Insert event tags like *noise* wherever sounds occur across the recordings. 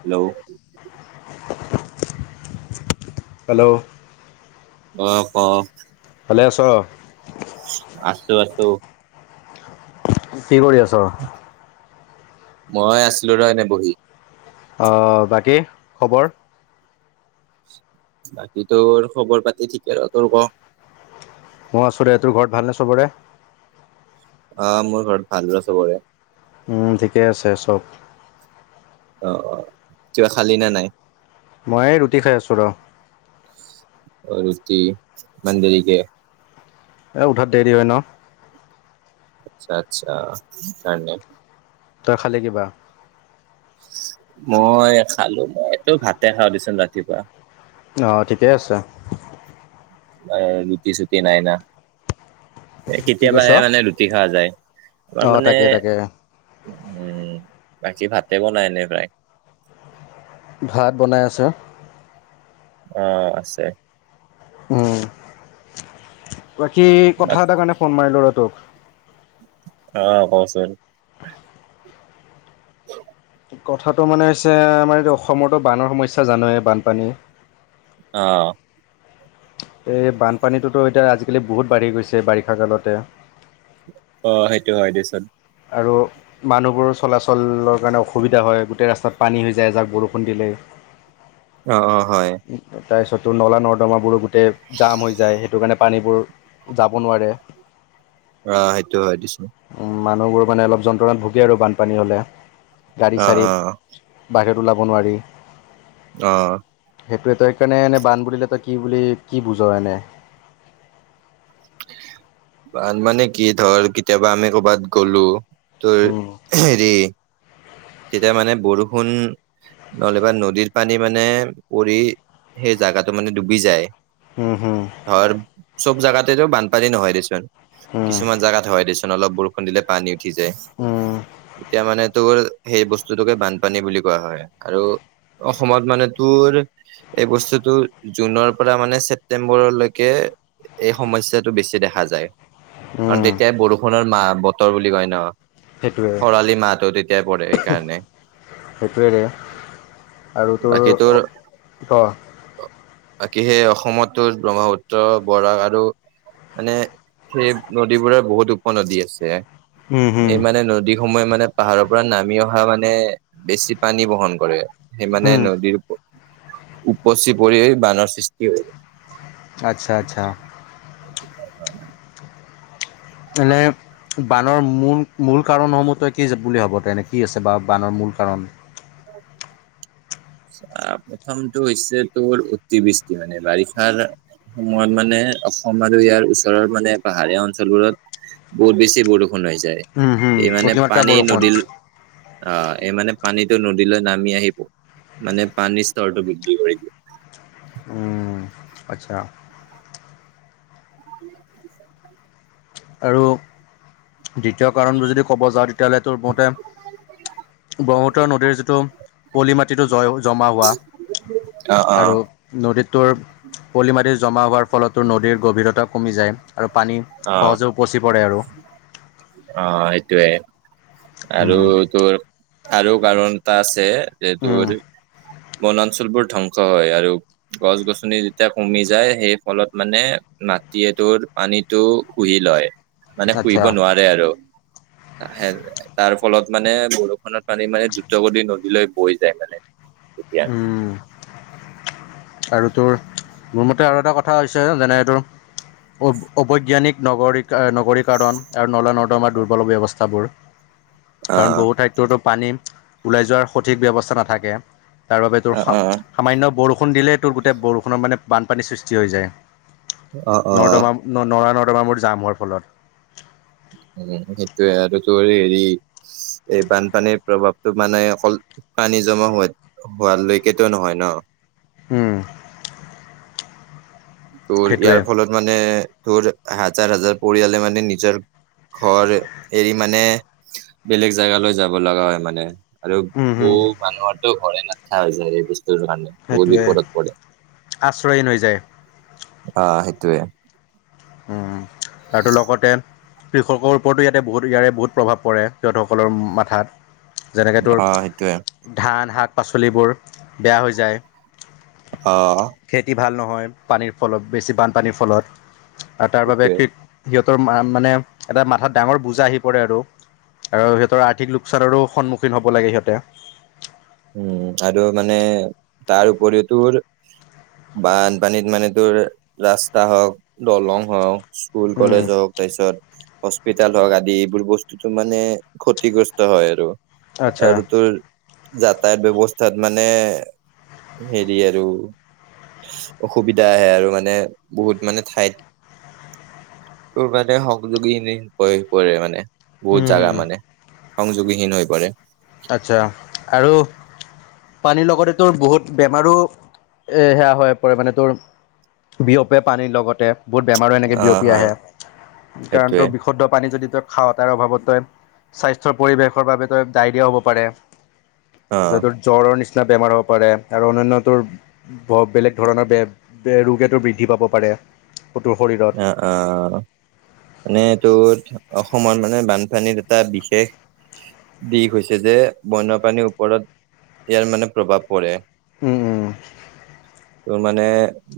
Hello *inaudible* hello অ ক'। ভালে আছ? আছো আছো। কি কৰি আছ? মই আছিলোঁ ৰ' এনে বহি। অ', বাকী খবৰ। বাকী তোৰ খবৰ পাতি ঠিকে আৰু তোৰ ক। মই আছোঁৰে, তোৰ ঘৰত ভালনে চবৰে? অ', মোৰ ঘৰত ভালচবৰে। ঠিকে আছে চব। অ', অ', কিবা খালি না নাই? মই ৰুটি খাই আছো ৰ'। ৰুটি ইমান দেৰিকে। এ উঠাত দেৰি হয় ন'। আচ্ছা আচ্ছা, কাৰণে। তই খালী কিবা? মই খালো মই এইটো ভাতে খাওঁ দিচোন ৰাতিপুৱা। অ', ঠিকেই আছে। ৰুটি চুতি নাইনা। কি কৈছ? কেতিয়াবাহে মানে ৰুটি খোৱা যায়, আমাৰ অ' মানে তাকে তাকে। উম বাকী ভাতে বনাই এনে প্ৰায়। ভাত বনাই আছে। আহ আছে। উম। বাকী বাক কথা এটা কাৰণে ফোন মাৰিলো ৰ'টোক। অ', কচোন। কথাটো মানে হৈছে আমাৰ এইটো অসমতো বানৰ সমস্যা জানোৱেই বানপানী। আহ। এই বানপানীটোতো এতিয়া আজিকালি বহুত বাঢ়ি গৈছে বাৰিষা কালতে। অ', সেইটো হয় দেচোন। আৰু মানুহবোৰৰ চলাচলৰ কাৰণে অসুবিধা হয় গোটেই ৰাস্তাত পানী হৈ যায় এযাক বৰষুণ দিলে। অ', অ', হয়। তাৰপিছতো নলা নৰ্দমাবোৰো গোটেই যাম হৈ যায় সেইটো কাৰণে পানীবোৰ যাব নোৱাৰে অ', সেইটো হয় দিছো। মানুহবোৰ মানে অলপ যন্ত্ৰণাত ভুগে আৰু বানপানী হ'লে গাড়ী অ চাড়ী অ বাহিৰত ওলাব নোৱাৰি। আহ। সেইটোৱে তই সকাৰণে এনে বান বুলিলে তই কি বুলি কি বুজ এনে বান মানে কি ধৰ কেতিয়াবা আমি কৰ'বাত গ'লো তোৰ উম, হেৰি তেতিয়া মানে বৰষুণ নহ'লেবা নদীৰ পানী মানে পৰি সেই জাগাটো মানে ডুবি যায়। হম হম। ধৰ চব জোগাতেতো বানপানী নহয় দেচোন উম, কিছুমান জোগাত হয় দেচোন অলপ বৰষুণ দিলে পানী উঠি যায়। উম, তেতিয়া মানে তোৰ সেই বস্তুটোকে বানপানী বুলি কোৱা হয় আৰু। অসমত মানে তোৰ এই বস্তুটো জুনৰ পৰা মানে ছেপ্তেম্বৰলৈকে এই সমস্যাটো বেছি দেখা যায় কাৰণ উম, তেতিয়াই বৰষুণৰ মা বতৰ বুলি কয় ন'। সেইটোৱে খৰালি মাহটো তেতিয়াই পৰে সেইকাৰণে। সেইটোৱেৰে আৰু তোৰ ক'?। বাকী সেই অসমতো ব্ৰহ্মপুত্ৰ, বৰাক আৰু মানে সেই নদীবোৰৰ বহুত উপনদী আছে। উম, হুম, এই মানে নদী সমূহে মানে পাহাৰৰ পৰা নামি অহা মানে বেছি পানী বহন কৰে সেই মানে হুম, নদীৰ উপচি পৰি বানৰ সৃষ্টি হৈ আচ্ছা-আচ্ছা। অ'। এনে বানৰ মূল মূল কাৰণসমূহ তই কি বুলি ভবা তেনে কি আছে বা বানৰ মূল কাৰণ। প্ৰথমটো হৈছে তোৰ অতিবৃষ্টি মানে বাৰিষাৰ সময়ত মানে অসম আৰু ইয়াৰ ওচৰৰ মানে পাহাৰীয়া অঞ্চলবোৰত বহুত বেছি বৰষুণ হৈ যায়, উম হুম এই মানে অতিমাত্ৰা পানী বৰষুণ নদীৰ অ' এই মানে পানীতটো নদীলৈ নামি আহিব। মানে পানীৰ স্তৰটো বৃদ্ধি কৰি দিয়ে। উম আচ্ছা। আৰু দ্বিতীয় কাৰণবোৰ যদি ক'ব যাও, তেতিয়াহ'লে তোৰ *unintelligible* ব্ৰহ্মপুত্ৰ নদীৰ যিটো পলি মাটিটো জয় জমা হোৱা অ আৰু নদীটো পলি মাৰি জমা হোৱাৰ ফলতো নদীৰ গভীৰতা কমি যায় আৰু পানী সহজেও উপচি পৰে আৰু অ' সেইটোৱে আৰু উম তোৰ আৰু কাৰণ এটা আছে যে তোৰ উম বনাঞ্চল বোৰ ধ্বংস হয় আৰু গছ-গছনি যেতিয়া কমি যায় সেই ফলত মানে মাটিয়ে তোৰ পানীতটো শুহি লয় মানে আচ্ছা শুহিব নোৱাৰে আৰু। *inaudible* তাৰ ফলত মানে বৰষুণত পানী মানে দ্ৰুত গতিত নদীলৈ বৈ যায় মানে। তেতিয়া উম'। আৰু তোৰ মোৰ মতে আৰু এটা কথা হৈছে যেনে এইটো। অবৈজ্ঞানিক নগৰীকৰণ আৰু নলা-নৰ্দমাৰ দুৰ্বল ব্যৱস্থাবোৰ। অ কাৰণ বহু ঠাইততো পানী ওলাই যোৱাৰ সঠিক ব্যৱস্থা নাথাকে। তাৰ বাবে তোৰ অ অ সামান্য বৰষুণ দিলেই তোৰ গোটেই বৰষুণৰ মানে বানপানীৰ সৃষ্টি হৈ যায়। অ', অ', নৰ্দা- নৰ্দমা মোৰ জাম হোৱাৰ ফলত। উ' সেইটোয়ে আৰু হেৰি এই বানপানীৰ প্ৰভাৱটো মানে অকল পানী জমা হোৱা, হোৱালৈকেতো নহয় ন'। উম'। তোৰ সেইটোৱে ইয়াৰ ফলত মানে তোৰ হাজাৰ হাজাৰ পৰিয়ালে মানে নিজৰ। ঘৰ এৰি মানে বেলেগ জেগালৈ যাব লগা হয় মানে। আৰু উম হম বহু মানুহৰো ঘৰে নাথখা হৈ যায় সেই বস্তু বহু সেইটোৱে বিপদত পৰে। আশ্ৰয়হীন হৈ যায় অ' সেইটোৱে। উম আৰু লগতে কৃষকৰ ওপৰতো ইয়াতে বহুত ইয়াৰে বহুত প্ৰভাৱ পৰে সিহঁতসকলৰ মাথাত। যেনেক তোৰ অ', সেইটোয়ে ধান, শাক-পাচলিবোৰ বেয়া হৈ যায়। অহ। খেতি ভাল নহয় পানীৰ ফলত বেছি বানপানীৰ ফলত আৰু তাৰ বাবে সেইটোয়ে খেতি মানে এটা মাথাত ডাঙৰ বুজা আহি পৰে আৰু আৰু সিহঁতৰ আৰ্থিক লোকচানৰো সন্মুখীন হ'ব লাগে সিহঁতে উম আৰু মানে তাৰ উপৰিও তোৰ বানপানীত মানে তোৰ ৰাস্তা হওক, দলং হওক। স্কুল, উম কলেজ হওঁক তাৰপিছত হস্পিতেল হওঁক আদি এইবোৰ বস্তুতো মানে ক্ষতিগ্ৰস্ত হয় আৰু আচ্ছা আৰু তোৰ যাতায়াত ব্যৱস্থাত মানে হেৰি আৰু অসুবিধা আহে আৰু মানে বহুত মানে ঠাইত। তোৰবাদে সংযোগী হৈ পৰে মানে। উম বহুত জাগা হম মানে সংযোগীহীন হৈ পৰে। আচ্ছা আৰু- পানীৰ লগতে তোৰ বহুত বেমাৰো এ সেয়া হৈ পৰে মানে তোৰ- বিয়পে পানীৰ লগতে। বহুত বেমাৰো এনেকৈ অ বিয়পি হয় আহে কাৰণ সেইটোৱে তোৰ বিশুদ্ধ পানী যদি তই খাৱতাৰ অভাৱত তই স্বাস্থ্যৰ পৰিৱেশৰ বাবে তই ডায়েৰিয়া ও হ'ব পাৰে। অ ত তোৰ জ্বৰৰ নিচি নিচিনা বেমাৰ হ'ব পাৰে আৰু অন্যান্য তোৰ বেলেগ ধৰণৰ বে ৰোগেতো বৃদ্ধি পাব পাৰে। আ এক। অ অ নে তোৰ অসমত মানে বানপানীত এটা বিশেষ দিশ হৈছে যে বন্যপ্ৰাণীৰ ওপৰত ইয়াৰ মানে প্ৰভাৱ পৰে। উ ম উম। তোৰ মানে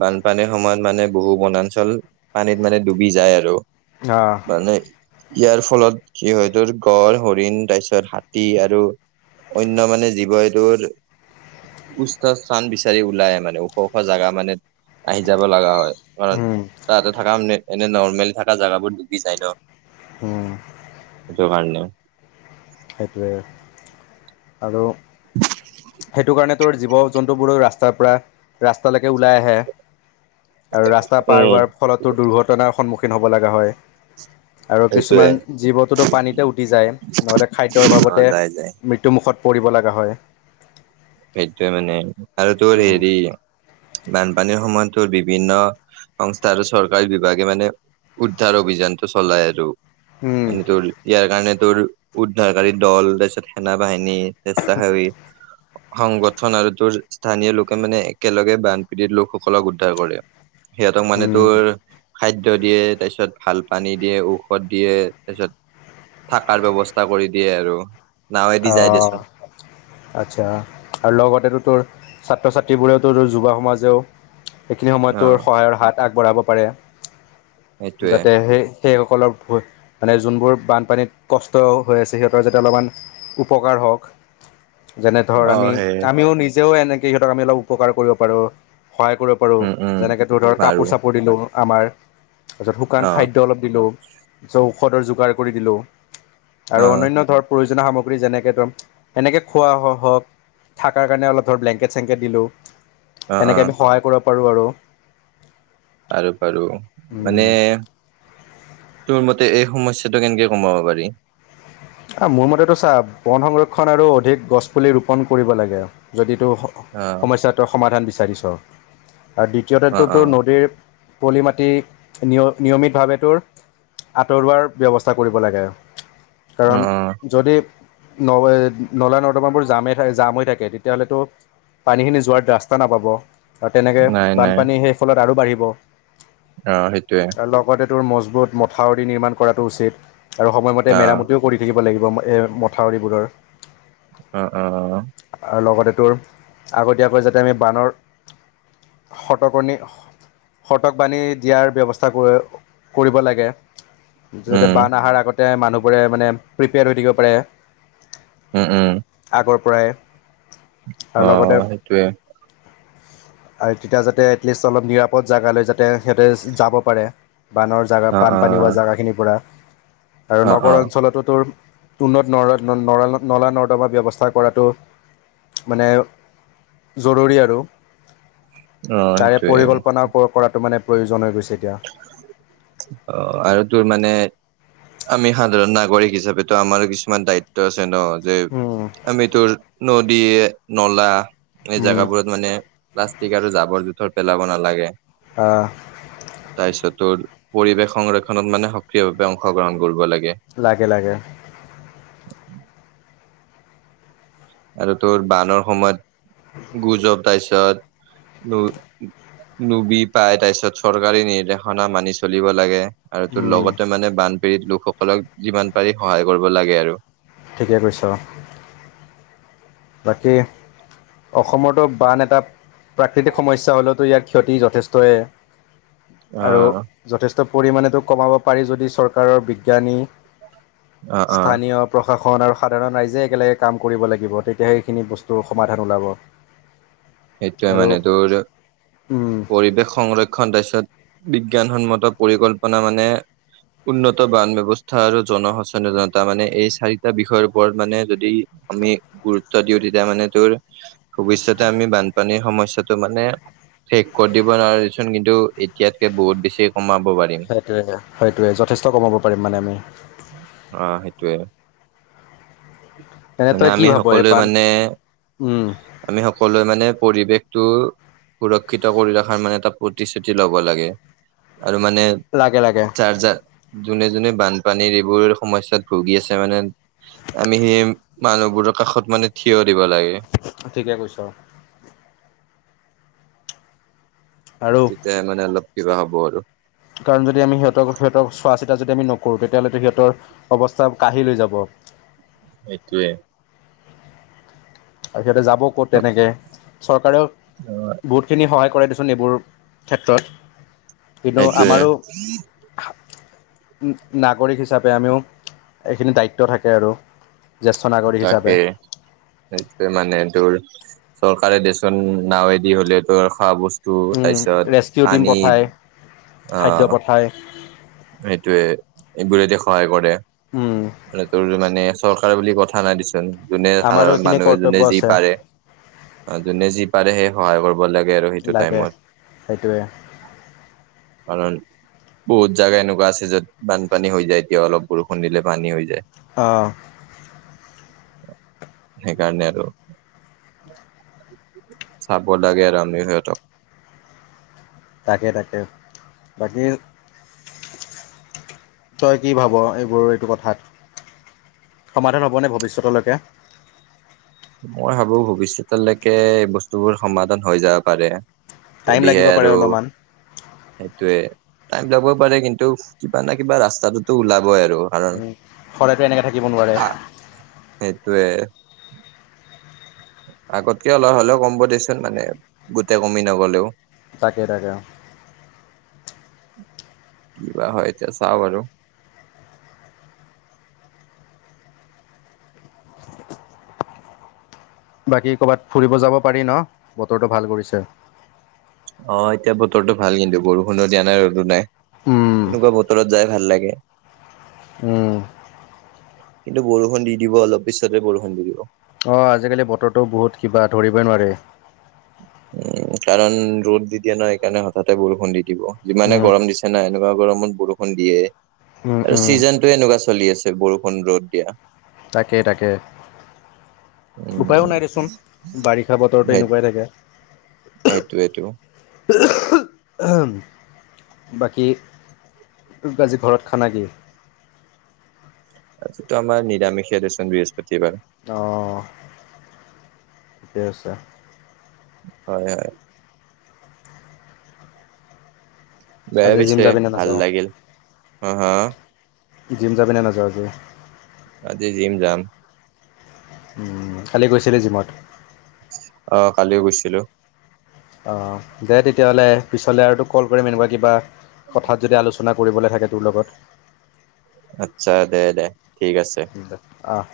বানপানীৰ সময়ত মানে বহু বনাঞ্চল পানীত মানে ডুবি যায় আৰু। আহ। মানে ইয়াৰ ফলত যিহেতুৰ গড় হৰিণ তাৰপিছত হাতী আৰু অন্য মানে জীৱ এইটোৰ সুস্থ স্থান বিচাৰি ওলাই মানে ওখ ওখ জাগা মানে আহি যাব লগা হয়। কাৰণ উম। তাতে থকা এনে নৰ্মেল থকা জাগাবোৰ ডুবি যায় ন। হুম। সেইটো কাৰণে। সেইটোৱে আৰু সেইটো কাৰণে তোৰ জীৱ জন্তুবোৰৰ ৰাস্তা ৰাস্তাৰ পৰা ৰাস্তালৈকে ওলাই আহে। আৰু ৰাস্তা পাৰ উম হোৱাৰ ফলতো দুৰ্ঘটনাৰ সন্মুখীন হ'ব লগা হয়। আৰু সেইটোয়ে কিছুমান জীৱটোতো পানীতে উটি যায় নহলে খাদ্যৰ অ অভাৱতে যাই যাই মৃত্যুমুখ মুখত পৰিব লগা হয়। সেইটোয়ে মানে আৰু তোৰ উম হেৰি বানপানীৰ সময়ত বিভিন্ন সংস্থা আৰু চৰকাৰী বিভাগে মানে উদ্ধাৰ অভিযানটো চলাই আৰু। উম ইয়াৰ কাৰণে উদ্ধাৰকাৰী দল তাৰপিছত সেন বাহিনী স্বেচ্ছাসেৱী সংগঠন আৰু তোৰ স্থানীয় লোকে মানে একেলগে বানপীড়িত লোকসকলক উদ্ধাৰ কৰে। সিহঁতক মানে উম তোৰ খাদ্য দিয়ে তাৰপিছত ভাল পানী দিয়ে ঔষধ দিয়ে তাৰপিছত থাকাৰ ব্যৱস্থা কৰি দিয়ে আৰু। নাৱেদি অ যাই দেচোন আচ্ছা। আৰু লগতেতো তোৰ ছাত্ৰ ছাত্ৰীবোৰেওতো তোৰ যুৱ সমাজেও এইখিনি সময়ত অ তোৰ সহায়ৰ হাত আগবঢ়াব পাৰে সেইটোৱে যাতে সেই সেইসকলৰ মানে যোনবোৰ বানপানীত কষ্ট হৈ আছে সিহঁতৰ যাতে অলপমান উপকাৰ হওক যেনে ধৰ অ আমি সেয়ে আমিও নিজ যেতিও এনেকৈ সিহঁতক আমি অলপ উপকাৰ কৰিব পাৰোঁ সহায় কৰিব পাৰোঁ উম উম যেনেকৈ তো ধৰক কাপোৰ বাৰু চাপোৰ দিলোঁ। আমাৰ তাৰপিছত শুকান অ খাদ্য অলপ দিলোঁ ঔষধৰ যোগাৰ কৰি দিলোঁ। আৰু অ অনান্য ধৰ প্ৰয়োজন সামগ্ৰী পুক যেনেকৈ ধৰম এনেকৈ খোৱা হওক থকাৰ কাৰণে অলপ ধৰক ব্লেংকেট চেংকেট দিলোঁ। অ অ এনেকে আমি সহায় কৰিব পাৰোঁ আৰু। পাৰো পাৰো মানে উম তোৰ মতে এই সমস্যাটো কেনেকে কমাব পাৰি? অ', মোৰ মতেটো চা বন সংৰক্ষণ আৰু অধিক গছ পুলি ৰোপন কৰিব লাগে যদি অ সম-সমস্যাটো সমাধান বিচাৰিছোঁ আৰু আৰু অ অ দ্বিতীয়তেটোতো নদীৰ পলি মাটি নিয় নিয়মিতভাৱেতৰ আঁতৰোৱাৰ ব্যৱস্থা কৰিব লাগে অ কাৰণ অ যদি নৱে নলা নৰ্দমান বোৰ জামেই জাম হৈ থাকে তেতিয়াহ'লেটো পানীখিনি যোৱাৰ ৰাস্তা নাপাব আৰু তেনেকে নাই নাই বানপানী সেই ফলত আৰু বাঢ়িব। অ', সেইটোৱে। তৰ মজবুত মথাউৰি নিৰ্মাণ কৰাটো উচিত আৰু সময় মতে অ মেৰামত কৰি থাকিব লাগিব এই মথাউৰিবোৰৰ। অ অ উম *unintelligible* আগতীয়াকৈ যাতে আমি বানৰ শতপ *unintelligible* শতকবাণী দিয়াৰ ব্যৱস্থা কৰিব লাগে যাতে উম বান অহাৰ আগতে মানুহবোৰে মানে প্ৰিপেয়াৰ হৈ থাকিব পাৰে উম উম প্ৰায় অ সেইটোৱে আৰু তেতিয়া যাতে এটলিষ্ট অলপ নিৰাপদ জেগালৈ যাতে সিহঁতে যাব পাৰে বানৰ জেগা অ অ বানপানী হোৱা জেগাখিনিৰ পৰা আৰু অ অ নগৰ অঞ্চলতো তোৰ উন্নত নৰ ন নলা নৰ্দমা ব্যৱস্থা কৰাটো মানে জৰুৰী আৰু অ তাৰে সেইটোৱে পৰিকল্পনা কৰাটো মানে প্ৰয়োজন হৈ গৈছে এতিয়া। অ আৰু তোৰ মানে আমি সাধাৰণ নাগৰিক হিচাপেটু আমাৰ কিছুমান দায়িত্ব আছে ন যে উম আমিতো নদী নলা এই জেগাবোৰত মানে প্লাষ্টিক আৰু জাবৰ জোথৰ পেলাব নালাগে আহ তাৰ পিছত তোৰ পৰিৱেশ সংৰক্ষনত মানে সক্ৰিয় ভাৱে অংশগ্ৰহণ কৰিব লাগে লাগে লাগে উম আৰু তোৰ বানৰ সময়ত গুজৱ তাৰপিছত লোবি পাই তাৰপিছত চৰকাৰী নিৰ্দেশনা মানি চলিব লাগে আৰু ত উম লগতে মানে বানপীড়িত লোকসকলক যিমান পাৰি সহায় কৰিব লাগে আৰু ঠিকে কৈছ। বাকী অসমতো বান এটা প্ৰাকৃতিক সমস্যা হ'লেওতো, ইয়াৰ ক্ষতি যথেষ্টই। আৰু আহ যথেষ্ট পৰিমাণেতো কমাব পাৰি যদি চৰকাৰৰ বিজ্ঞানী অ অ স্থানীয় প্ৰশাসন আৰু সাধাৰণ ৰাইজে একেলগে কাম কৰিব লাগিব, তে তেতিয়াহে সেইখিনি বস্তুৰ সমাধান ওলাব। সেইটোয়ে আৰু মানে তোৰ, উম পৰিৱেশ সংৰক্ষণ তাৰছত বিজ্ঞানসন্মত পৰিকল্পনা মানে উন্নত বান ব্যৱস্থা আৰু জন সচেতনতা, মানে এই চাৰিটা বিষয়ৰ ওপৰত মানে যদি আমি গুৰুত্ব দিও, তেতিয়া মানে তোৰ ভৱিষ্যতে আমি বান বানপানীৰ সমস্যাটো মানে শেষ কৰি দিব নোৱাৰিচোন, কিন্তু এতিয়াতকে বহুত বেছি কমাব পাৰিম সেইটোৱে, সেইটোৱে যথেষ্ট কমাব পাৰিম মানে আমি। অ সেইটোয়ে এনে মানে তই কি আমি ভাব এই সকলোৱে বান মানে, উম আমি সকলোৱে মানে টো, সুৰক্ষিত কৰি ৰখাৰ মানে এটা প্ৰতিশ্ৰুতি লব লাগে। আৰু মানে লাগে লাগে চাৰ্জাৰ। যোনে যোনে বানপানীৰ এইবোৰ সমস্যাত ভুগি আছে মানে আমি সেই মানুহবোৰৰ কাষত মানে থিয় দিব লাগে। ঠিকে কৈছ। আৰু তেতিয়াহে মানে অলপ কিবা হ'ব আৰু। কাৰণ যদি আমি সিহঁতক -সিহঁতক চোৱা-চিতা যদি আমি নকৰোঁ, তেতিয়াহ'লে সিহঁতৰ অৱস্থা কাহিল হৈ যাব। *inaudible* সেইটোৱে সিহঁতে যাব ক'ত তেনেকে। চৰকাৰেও বহুতখিনি সহায় কৰে দেচোন এইবোৰ ক্ষেত্ৰত। কিন্তু সেইটোয়ে আমাৰো নাগৰিক হিচাপে আমিও এইখিনি দায়িত্ব থাকে আৰু। জ্যেষ্ঠ নাগৰিক হিচাপে। তাকে সেইটোয়ে মানে তোৰ চৰকাৰে দেচোন নাৱেদি হলেও তোৰ খৱা বস্তু টো উম, তাৰপিছত ৰেস্কিউ টিম পানীত। পঠায় খাদ্য আহ পঠায় সেইটোৱে। এইবোৰেদি সহায় কৰে। উম, আৰু তোৰ মানে চৰকাৰ বুলি কথা নাই দিচোন। যোনে আমাৰো সাধাৰণ এইখিনি মানুহ, যোনে কৰ্তব্য যি আছে পাৰে- যোনে যি পাৰে সেই সহায় কৰিব লাগে। আৰু সেইটো লাগে। টাইমত সেইটোৱে। কাৰণ বহুত জাগা এনেকুৱা আছে, য'ত বানপানী হৈ যায়। এতিয়া অলপ বৰষুণ দিলে পানী হৈ যায়। আহ। সেইকাৰণে আৰু। চাব লাগে আমিও সিহঁতক। তাকে। তাকে। বাকী তই কি ভাৱ এইবোৰ এইটো কথাত? সমাধান হ'বনে ভৱিষ্যতলৈকে? মই ভাবো ভৱিষ্যতলৈকে এই বস্তুবোৰ সমাধান হৈ যাব পাৰে। টাইম যদিহে লাগিব পাৰে আৰু অলপমান সেইটোৱে টাইম লবও পাৰে, কিন্তু কিবা নয় কিবা ৰাস্তাটোতো ওলাবই আৰু। কাৰণ সদায়তো এনেকে থাকিব নোৱাৰে। আহ *unintelligible* আগতকে অলপ হ'লেও কমব দেচোন মানে গোটে কমি নগলেও। তাকে। তাকে। কি বা হয় এতিয়া চাওঁ বাৰু! *inaudible* বাকী ক'ৰবাত ফুৰিব যাব পাৰি ন। বতৰটো ভাল কৰিছে। অহ। এতিয়া বতৰটো ভাল কিন্তু বৰষুণো দিয়া নাই। ৰ'দো নাই। উম এনেকুৱা বতৰত যাই ভাল লাগে। উম। কিন্তু বৰষুণ দি দিব। অলপ পিছতে বৰষুণ দি দিব। অহ। আজিকালি বতৰটো বহুত কিবা। ধৰিবই নোৱাৰি। উম। কাৰণ ৰ'দ দি দিয়ে ন। সেইকাৰণে হঠাতেই বৰষুণ দি দিব। যিমানে উম গৰম দিছে না, এনেকুৱা হ'ব গৰমত বৰষুণ দিয়ে। উম আৰু উম চিজনতটো এনেকুৱা চলি আছে। বৰষুণ -ৰ'দ দিয়া। তাকে। তাকে। উপায়ো উম নাই দেচোন। বাৰিষা বতৰতটো এনেকুৱাই থাকে। হেইটোৱে টো। বাকী আজি ঘৰত খানা কি? যিটো আমাৰ নিৰামিষ দেচোন। বৃহস্পতিবাৰ। অহ। ঠিকে আছে। হয়। হয়। দিয়া আজি জিম পিছে, যাবিনে ভাল নাযাওঁ লাগিল। হা- হা জিম যাবিনে নাযাৱ আজি? আজি জিম যাম। উম কালি গৈছিলি জিমত অহ কালিও গৈছিলো অ দে তেতিয়াহ'লে পিছলৈ আৰু তোক কল কৰিম এনেকুৱা কিবা কথাত যদি আলোচনা কৰিবলে থাকে তোৰ লগত আচ্ছা দে দে ঠিক আছে আহ